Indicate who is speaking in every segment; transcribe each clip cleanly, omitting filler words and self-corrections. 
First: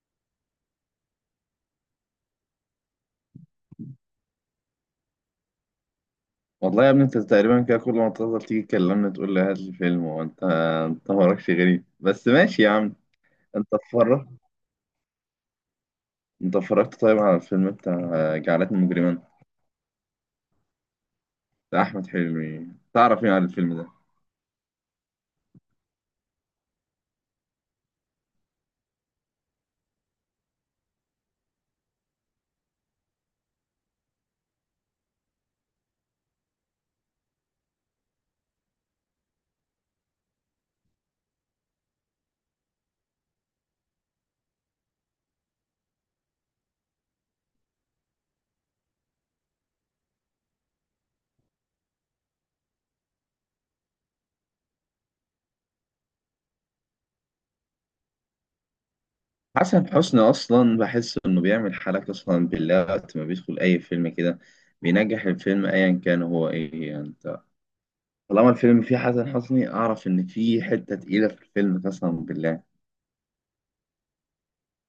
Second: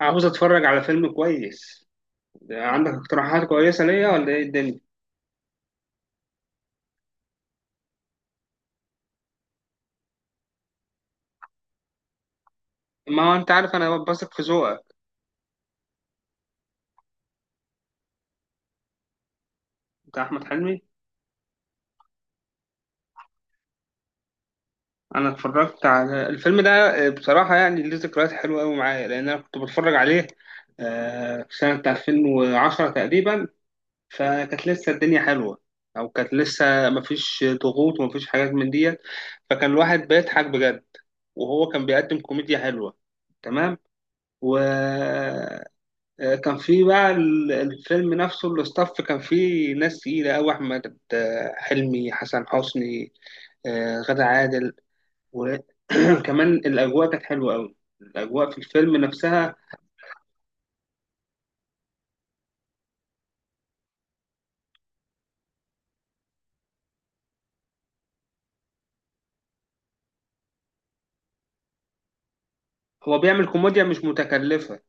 Speaker 1: عاوز اتفرج على فيلم كويس. عندك اقتراحات كويسة ليا ولا ايه الدنيا؟
Speaker 2: والله يا ابني، انت تقريبا كده كل ما تفضل تيجي تكلمني تقول لي هات لي فيلم. وانت مالكش غريب، بس ماشي يا عم.
Speaker 1: ما هو انت
Speaker 2: انت
Speaker 1: عارف انا
Speaker 2: اتفرج
Speaker 1: بثق في ذوقك.
Speaker 2: انت اتفرجت طيب على الفيلم بتاع جعلتني مجرما،
Speaker 1: بتاع احمد حلمي.
Speaker 2: بتاع احمد حلمي؟ تعرف ايه عن الفيلم ده؟
Speaker 1: انا اتفرجت على الفيلم ده. بصراحة يعني ليه ذكريات حلوة قوي معايا لان انا كنت بتفرج عليه في سنة 2010 تقريبا. فكانت لسه الدنيا حلوة او كانت لسه مفيش ضغوط ومفيش حاجات من ديت. فكان الواحد بيضحك بجد وهو كان بيقدم كوميديا حلوة. تمام. و كان في بقى الفيلم نفسه الاستاف كان فيه ناس تقيلة أوي أحمد حلمي، حسن حسني، غادة عادل. وكمان الأجواء كانت حلوة أوي، الأجواء في الفيلم نفسها.
Speaker 2: حسن حسني اصلا بحس انه بيعمل حالة، قسما بالله، وقت ما بيدخل اي فيلم كده بينجح الفيلم، ايا كان هو ايه يعني. انت طالما الفيلم فيه حسن حسني اعرف ان فيه حتة تقيلة في الفيلم قسما بالله.
Speaker 1: هو بيعمل كوميديا مش متكلفة.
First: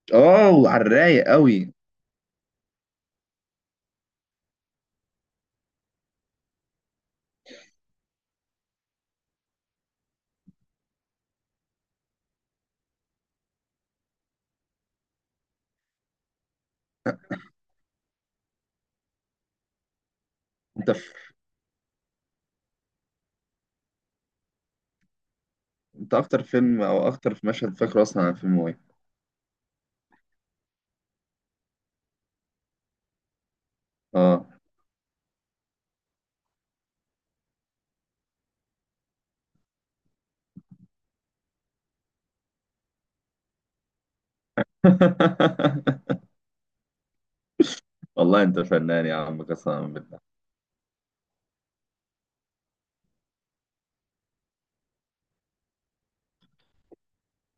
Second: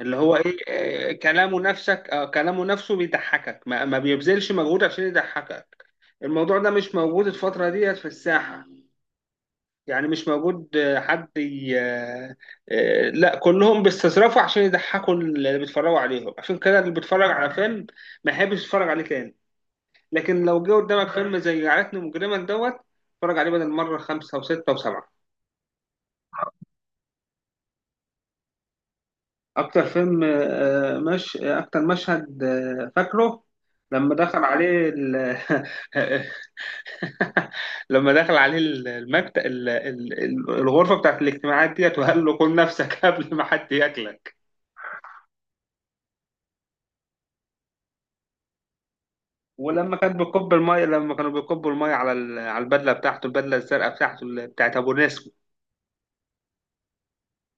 Speaker 1: اللي هو
Speaker 2: اه،
Speaker 1: إيه،
Speaker 2: وعلى الرايق
Speaker 1: كلامه
Speaker 2: قوي.
Speaker 1: نفسك، كلامه نفسه بيضحكك، ما بيبذلش مجهود عشان يضحكك. الموضوع ده مش موجود الفترة ديت في الساحة. يعني مش موجود. حد ي... آه، لا كلهم بيستظرفوا عشان يضحكوا اللي بيتفرجوا عليهم، عشان كده اللي بيتفرج على فيلم ما يحبش يتفرج عليه تاني. لكن لو جه
Speaker 2: انت
Speaker 1: قدامك فيلم زي عائلتنا مجرما دوت، اتفرج عليه بدل مرة خمسة وستة وسبعة.
Speaker 2: انت اكتر فيلم او اكتر في مشهد فاكره اصلا عن فيلم ايه؟
Speaker 1: أكتر فيلم مش أكتر مشهد فاكره، لما دخل
Speaker 2: اه.
Speaker 1: عليه لما دخل عليه المكتب، الغرفة بتاعت الاجتماعات ديت، وقال له كل نفسك قبل ما حد ياكلك.
Speaker 2: والله انت فنان يا عم قسما
Speaker 1: ولما كان
Speaker 2: بالله.
Speaker 1: بيكب المية، لما كانوا بيكبوا المية على على البدلة بتاعته، البدلة الزرقاء بتاعته، بتاعت أبو نسمة.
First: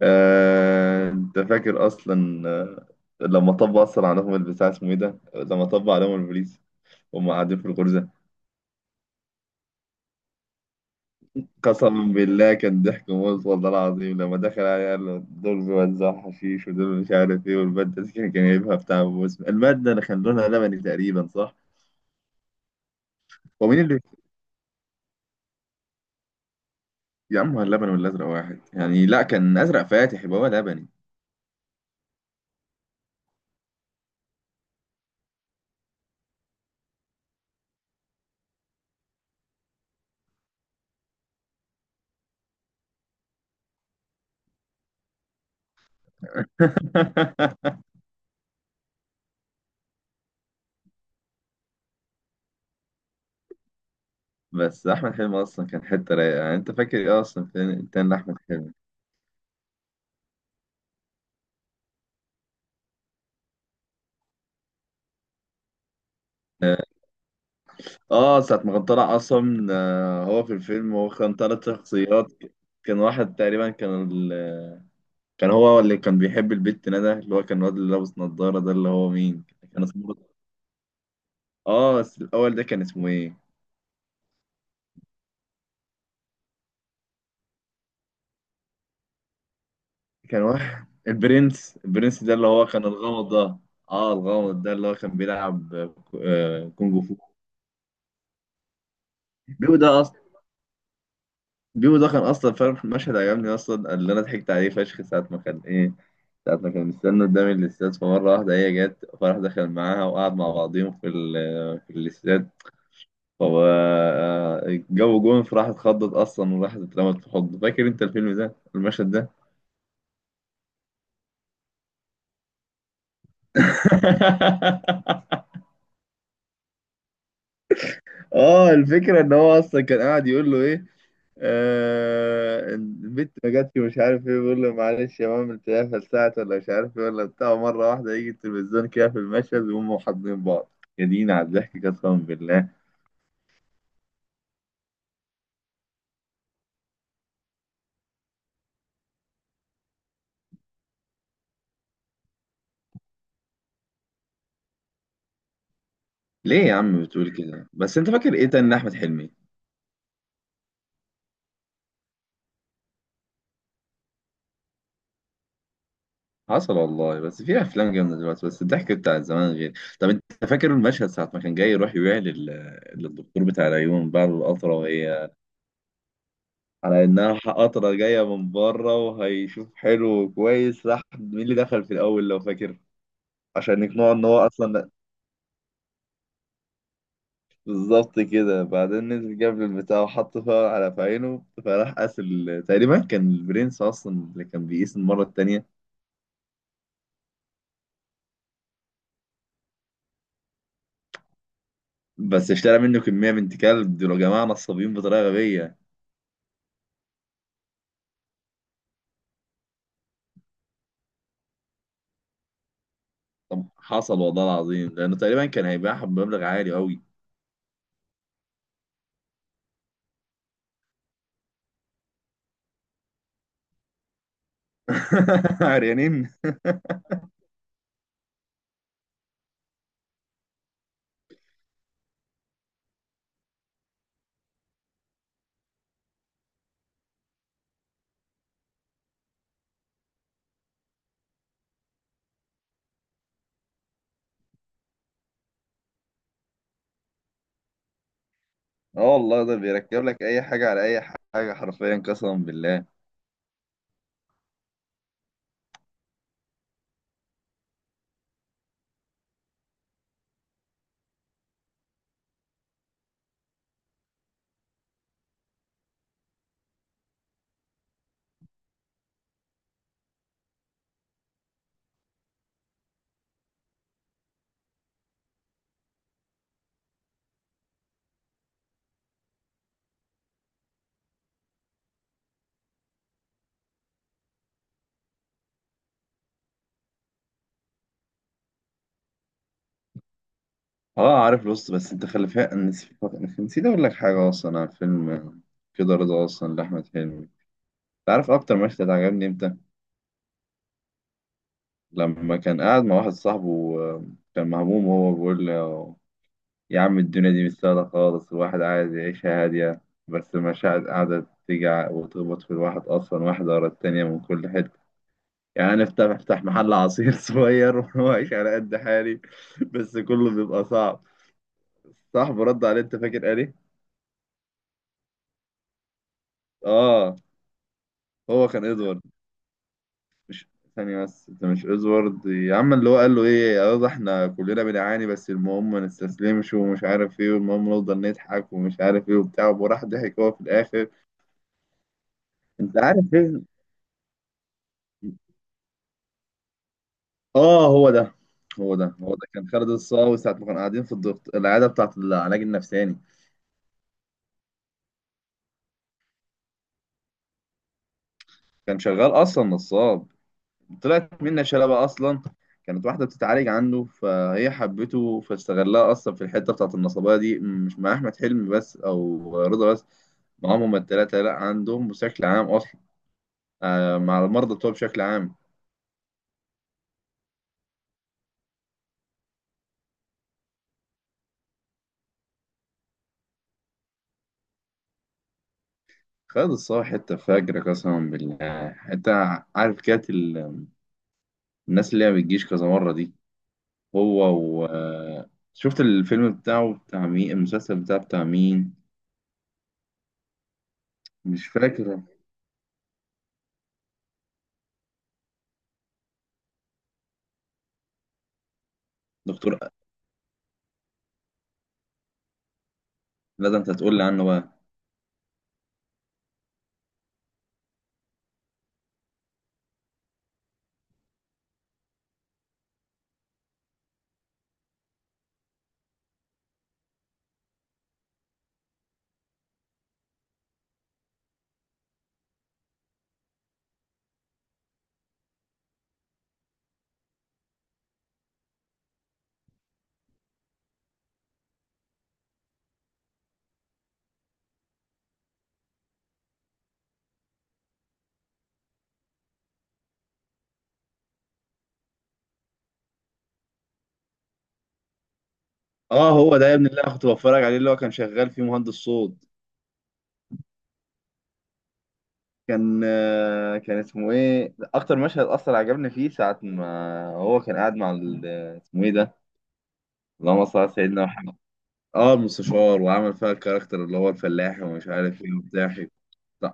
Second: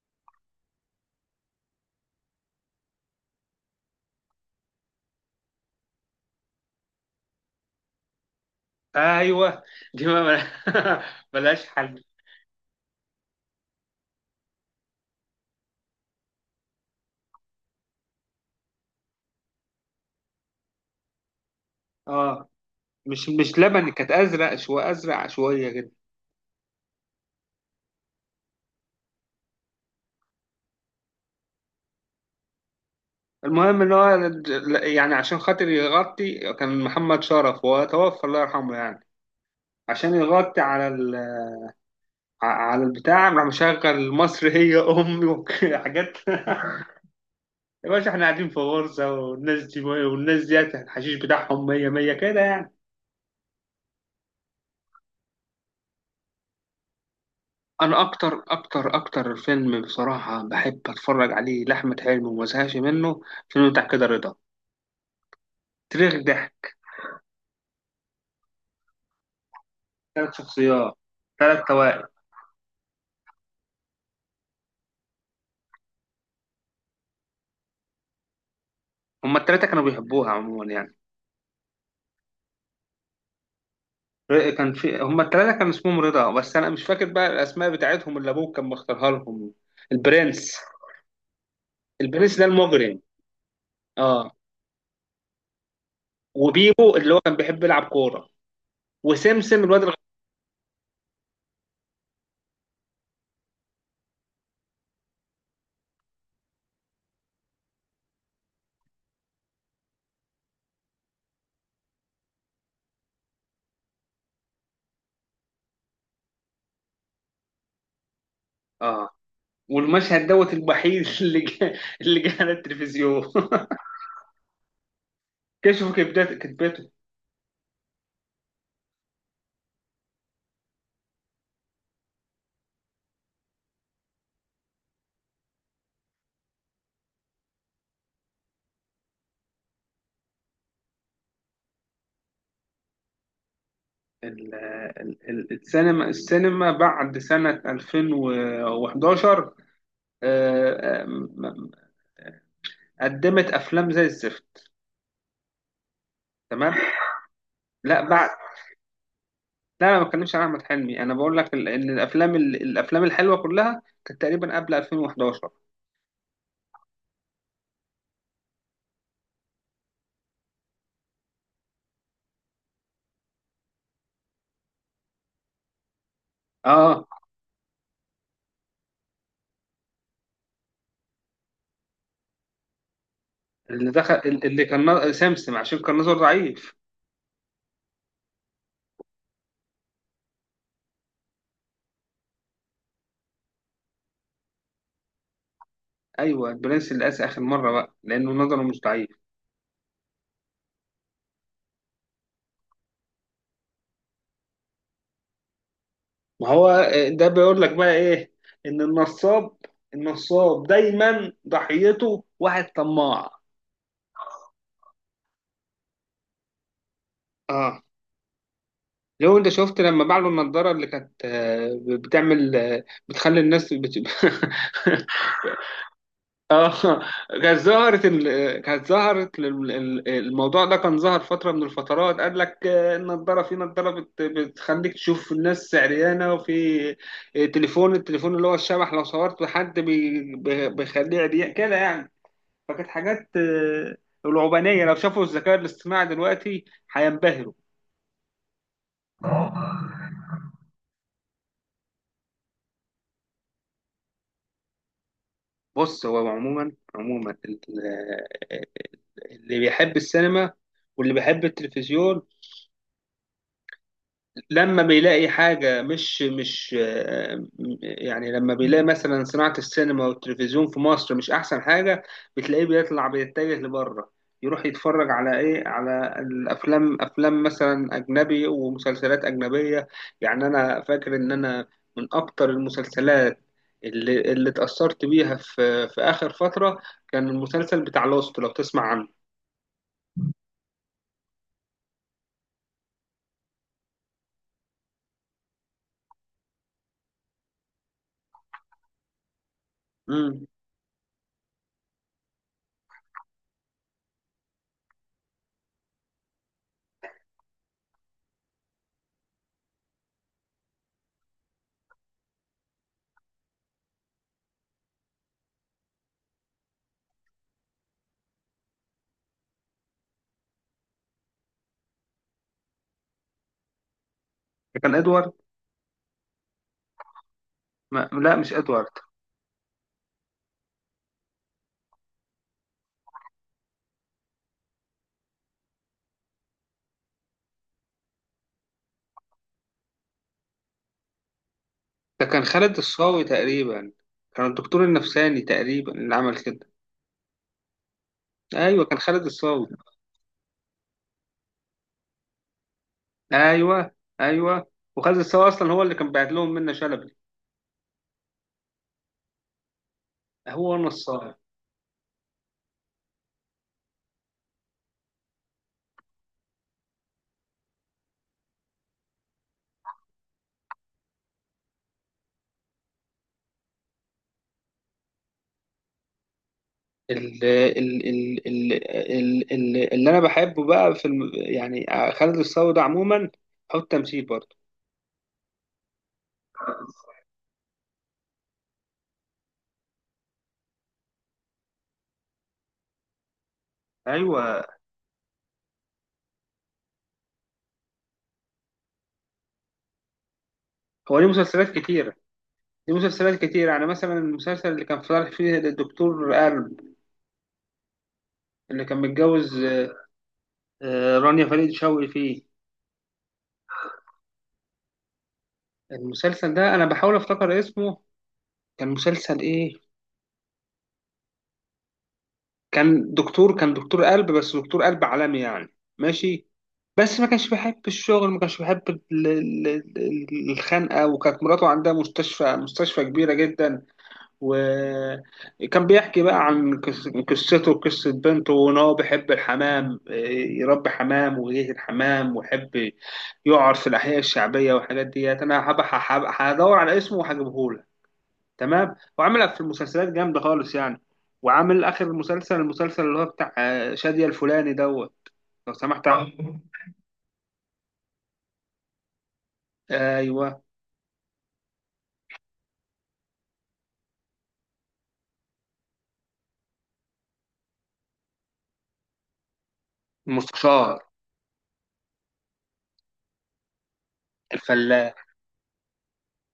Speaker 2: انت فاكر اصلا؟ لما طبق اصلا عليهم البتاع اسمه ايه ده، لما طبق عليهم البوليس وهم قاعدين في الغرزه،
Speaker 1: أيوه، دي ما ملهاش حل.
Speaker 2: قسما بالله كان ضحك موت والله العظيم. لما دخل عليه قال له دول بيوزعوا حشيش ودول مش عارف ايه، والماده دي كان جايبها بتاع بوس. الماده اللي كان لونها لبني تقريبا، صح؟
Speaker 1: اه، مش
Speaker 2: هو مين
Speaker 1: لبني،
Speaker 2: اللي...
Speaker 1: كانت أزرق شوية، أزرق شوية كده.
Speaker 2: يا عم هو اللبن والازرق واحد يعني؟ لا كان ازرق فاتح، يبقى هو لبني.
Speaker 1: المهم إن هو يعني عشان خاطر يغطي، كان محمد شرف وهو توفى الله يرحمه يعني، عشان يغطي على على البتاع، راح مشغل مصر هي أمي وحاجات يا باشا احنا قاعدين في غرزة، والناس دي والناس ديت الحشيش بتاعهم مية مية كده يعني.
Speaker 2: بس احمد حلمي اصلا كان حته رايقه. يعني انت فاكر ايه اصلا فين
Speaker 1: انا
Speaker 2: تاني لاحمد
Speaker 1: اكتر
Speaker 2: حلمي؟
Speaker 1: اكتر اكتر فيلم بصراحه بحب اتفرج عليه لاحمد حلمي وما زهقش منه، فيلم بتاع كده رضا، تاريخ ضحك.
Speaker 2: اه. ساعه ما كان طلع اصلا،
Speaker 1: ثلاث
Speaker 2: هو في
Speaker 1: شخصيات،
Speaker 2: الفيلم هو كان
Speaker 1: ثلاث
Speaker 2: ثلاث
Speaker 1: توائم.
Speaker 2: شخصيات. كان واحد تقريبا كان كان هو اللي كان بيحب البت ندى، اللي هو كان الواد اللي لابس نظاره ده، اللي هو
Speaker 1: هما
Speaker 2: مين
Speaker 1: الثلاثه كانوا
Speaker 2: كان اسمه؟
Speaker 1: بيحبوها عموما يعني.
Speaker 2: اه بس الاول ده كان اسمه ايه؟
Speaker 1: كان في هما الثلاثه كان اسمهم رضا، بس انا مش فاكر بقى الاسماء بتاعتهم اللي ابوه كان مختارها لهم.
Speaker 2: كان
Speaker 1: البرنس،
Speaker 2: واحد، البرنس. البرنس ده
Speaker 1: البرنس ده
Speaker 2: اللي هو كان
Speaker 1: المجرم.
Speaker 2: الغامض ده. اه
Speaker 1: اه.
Speaker 2: الغامض ده اللي هو كان بيلعب
Speaker 1: وبيبو
Speaker 2: كونج
Speaker 1: اللي
Speaker 2: فو.
Speaker 1: هو كان بيحب يلعب كوره، وسمسم
Speaker 2: بيو
Speaker 1: الواد
Speaker 2: ده بيبو ده كان اصلا فاهم. المشهد عجبني اصلا اللي انا ضحكت عليه فشخ ساعه ما كان ايه، ساعه ما كان مستني قدام الاستاد، فمره واحده هي جت، فراح دخل معاها وقعد مع بعضيهم في الاستاد، فهو جو جون، فراح اتخضت اصلا وراحت اترمت في حضنه. فاكر انت الفيلم ده
Speaker 1: اه.
Speaker 2: المشهد ده؟
Speaker 1: والمشهد دوت الوحيد اللي جه، اللي جه على التلفزيون كشفوا كبدات كتبته.
Speaker 2: اه. الفكرة ان هو اصلا كان قاعد يقول له ايه، آه البت ما جاتش ومش عارف ايه، بيقول له معلش يا ماما تلاقيها فلسعت ولا مش عارف ايه ولا بتاع، مرة واحدة يجي التلفزيون كده في المشهد وهم حاضنين بعض. يا دينا على الضحك قسما بالله.
Speaker 1: ال- السينما، السينما بعد سنة 2011، آه، آه، م- قدمت أفلام زي الزفت.
Speaker 2: ليه يا
Speaker 1: تمام.
Speaker 2: عم بتقول كده؟ بس
Speaker 1: لا
Speaker 2: انت
Speaker 1: بعد،
Speaker 2: فاكر ايه تاني احمد حلمي؟
Speaker 1: لا أنا ما بتكلمش عن أحمد حلمي، أنا بقول لك إن الأفلام الأفلام الحلوة كلها كانت تقريبا قبل 2011.
Speaker 2: حصل والله، بس في افلام جامده دلوقتي، بس الضحك بتاع زمان غير. طب انت فاكر المشهد ساعه ما كان جاي يروح يبيع للدكتور بتاع العيون بعد القطره، وهي على
Speaker 1: أه.
Speaker 2: انها قطره جايه من بره وهيشوف حلو وكويس؟ راح مين اللي دخل في الاول لو فاكر عشان
Speaker 1: اللي
Speaker 2: يقنعه
Speaker 1: دخل
Speaker 2: ان هو
Speaker 1: اللي كان
Speaker 2: اصلا؟
Speaker 1: سمسم، عشان كان نظره ضعيف.
Speaker 2: بالظبط كده. بعدين نزل جاب البتاع وحط فيها على في عينه، فراح قاس تقريبا كان البرنس اصلا اللي كان بيقيس المره التانيه.
Speaker 1: أيوه، البرنس اللي قاس آخر مرة بقى لأنه نظره مش ضعيف.
Speaker 2: بس اشترى منه كميه، بنت كلب دول يا جماعه نصابين بطريقه غبيه.
Speaker 1: ما هو ده بيقول لك بقى ايه، ان النصاب، النصاب دايما ضحيته واحد طماع.
Speaker 2: طب حصل والله العظيم، لانه تقريبا كان هيبيعها بمبلغ عالي قوي.
Speaker 1: اه. لو انت شفت لما باع له النضاره اللي كانت بتعمل بتخلي الناس
Speaker 2: عريانين.
Speaker 1: اه، كانت ظهرت كانت ظهرت الموضوع ده كان ظهر فتره من الفترات، قال لك النضاره، في نضاره بتخليك تشوف الناس عريانه، وفي تليفون، التليفون اللي هو الشبح، لو صورت حد بيخليه عريان كده يعني. فكانت حاجات العبانية. لو شافوا الذكاء الاصطناعي دلوقتي هينبهروا.
Speaker 2: اه والله ده بيركب لك اي حاجه على اي حاجه حرفيا قسما بالله.
Speaker 1: بص، هو عموما، عموما آه، آه، اللي بيحب السينما واللي بيحب التلفزيون لما بيلاقي حاجة مش يعني لما بيلاقي مثلا صناعة السينما والتلفزيون في مصر مش أحسن حاجة، بتلاقيه بيطلع، بيتجه لبره، يروح يتفرج على إيه، على الأفلام، أفلام مثلا أجنبي ومسلسلات أجنبية. يعني أنا فاكر إن أنا من أكتر المسلسلات اللي اتأثرت بيها في في آخر فترة، كان المسلسل بتاع لوست، لو تسمع عنه.
Speaker 2: اه عارف لوست، بس انت خلي فيها. نسيت اقول لك حاجه اصلا عن فيلم كده رضا اصلا لاحمد حلمي. انت عارف اكتر مشهد عجبني امتى؟
Speaker 1: امم
Speaker 2: لما كان قاعد مع واحد صاحبه، كان مهموم وهو بيقول له يا عم الدنيا دي مش سهله خالص، الواحد عايز يعيشها هاديه، بس المشاعر قاعده تيجي وتخبط في الواحد اصلا، واحده ورا التانيه من كل حته. يعني انا افتح محل عصير صغير واعيش على قد حالي، بس كله بيبقى صعب. صاحبه رد عليه، انت فاكر قال ايه؟
Speaker 1: كان إدوارد.
Speaker 2: اه
Speaker 1: ما لا،
Speaker 2: هو
Speaker 1: مش
Speaker 2: كان
Speaker 1: إدوارد.
Speaker 2: ادوارد. مش ثانية بس، انت مش ادوارد يا عم اللي هو قال له ايه، يلا احنا كلنا بنعاني بس المهم ما نستسلمش ومش عارف ايه، والمهم نفضل نضحك ومش عارف ايه وبتاع، وراح ضحك هو في الاخر.
Speaker 1: ده كان خالد
Speaker 2: انت عارف
Speaker 1: الصاوي
Speaker 2: ايه.
Speaker 1: تقريبا، كان الدكتور النفساني تقريبا اللي عمل كده.
Speaker 2: اه هو ده. هو
Speaker 1: ايوه
Speaker 2: ده
Speaker 1: كان
Speaker 2: هو
Speaker 1: خالد
Speaker 2: ده كان
Speaker 1: الصاوي.
Speaker 2: خالد الصاوي ساعة ما كانوا قاعدين في الدكتور، العيادة بتاعة العلاج النفساني.
Speaker 1: ايوه، ايوه. وخالد الصاوي اصلا هو اللي كان بعت لهم منة شلبي.
Speaker 2: كان شغال اصلا نصاب.
Speaker 1: هو
Speaker 2: طلعت
Speaker 1: نصاب.
Speaker 2: منه شلبة أصلا. كانت واحدة بتتعالج عنده فهي حبته، فاستغلها أصلا في الحتة بتاعة النصابية دي، مش مع أحمد حلمي بس أو رضا بس، معاهم هما التلاتة، لأ عندهم بشكل عام أصلا، آه مع المرضى بتوع بشكل عام.
Speaker 1: ال- ال- ال- ال- اللي انا بحبه بقى في يعني خالد الصاوي ده عموما هو التمثيل برضه.
Speaker 2: خالد الصاوي حتة فجر قسما بالله. حتة، عارف، كانت الناس اللي هي ما بتجيش كذا مرة دي. هو و
Speaker 1: ايوه.
Speaker 2: شفت الفيلم بتاعه بتاع مين، المسلسل بتاعه بتاع مين؟
Speaker 1: هو ليه
Speaker 2: مش
Speaker 1: مسلسلات
Speaker 2: فاكر.
Speaker 1: كتيره، ليه مسلسلات كتيره. يعني مثلا المسلسل اللي كان طالع فيه الدكتور قلب، اللي كان
Speaker 2: دكتور.
Speaker 1: متجوز رانيا فريد شوقي فيه.
Speaker 2: لا ده انت هتقول لي عنه بقى.
Speaker 1: المسلسل ده انا بحاول افتكر اسمه، كان مسلسل ايه؟ كان دكتور، كان دكتور قلب، بس دكتور قلب عالمي يعني. ماشي. بس ما كانش بيحب الشغل، ما كانش بيحب ال- الخنقه. وكانت مراته عندها مستشفى، مستشفى كبيره جدا. وكان بيحكي بقى عن قصته وقصه بنته، وان هو بيحب الحمام إيه، يربي حمام ويجيه الحمام، ويحب يقعد في الاحياء الشعبيه والحاجات ديت. انا هدور على اسمه وهجيبهولك. تمام. وعمل في المسلسلات جامده خالص يعني. وعامل اخر مسلسل، المسلسل اللي هو بتاع شادية الفلاني دوت، لو سمحت
Speaker 2: اه هو ده
Speaker 1: عنه.
Speaker 2: يا ابن، اللي انا كنت بتفرج عليه اللي هو كان شغال فيه مهندس صوت.
Speaker 1: ايوه،
Speaker 2: كان اسمه ايه؟ اكتر مشهد اصلا عجبني فيه ساعه ما هو كان قاعد مع اسمه ايه ده؟ اللهم صل على
Speaker 1: المستشار،
Speaker 2: سيدنا محمد. اه المستشار، وعمل فيها الكاركتر اللي هو الفلاح ومش
Speaker 1: الفلاح.
Speaker 2: عارف ايه وبتاع،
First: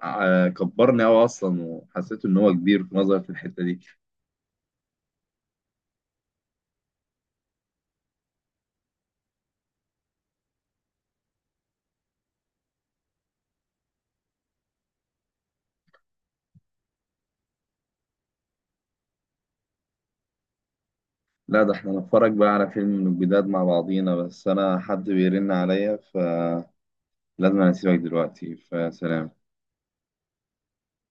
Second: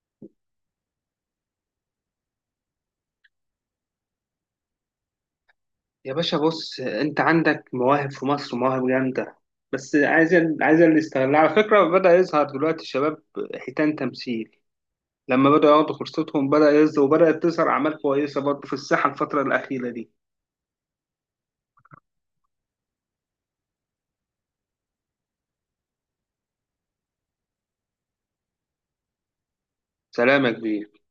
Speaker 2: كبرني قوي اصلا وحسيت ان هو كبير في نظري في الحته دي.
Speaker 1: يا باشا بص، انت عندك مواهب في مصر، مواهب جامده. بس عايز، عايز اللي يستغلها. على فكره بدا يظهر دلوقتي الشباب، حيتان تمثيل، لما بداوا ياخدوا فرصتهم بدا يظهر، وبدات تظهر اعمال كويسه برضه في الساحه الفتره الاخيره دي.
Speaker 2: لا ده احنا نتفرج بقى على فيلم من الجداد مع بعضينا، بس انا حد بيرن عليا فلازم. أنا اسيبك دلوقتي، فسلام.
Speaker 1: سلام يا كبير.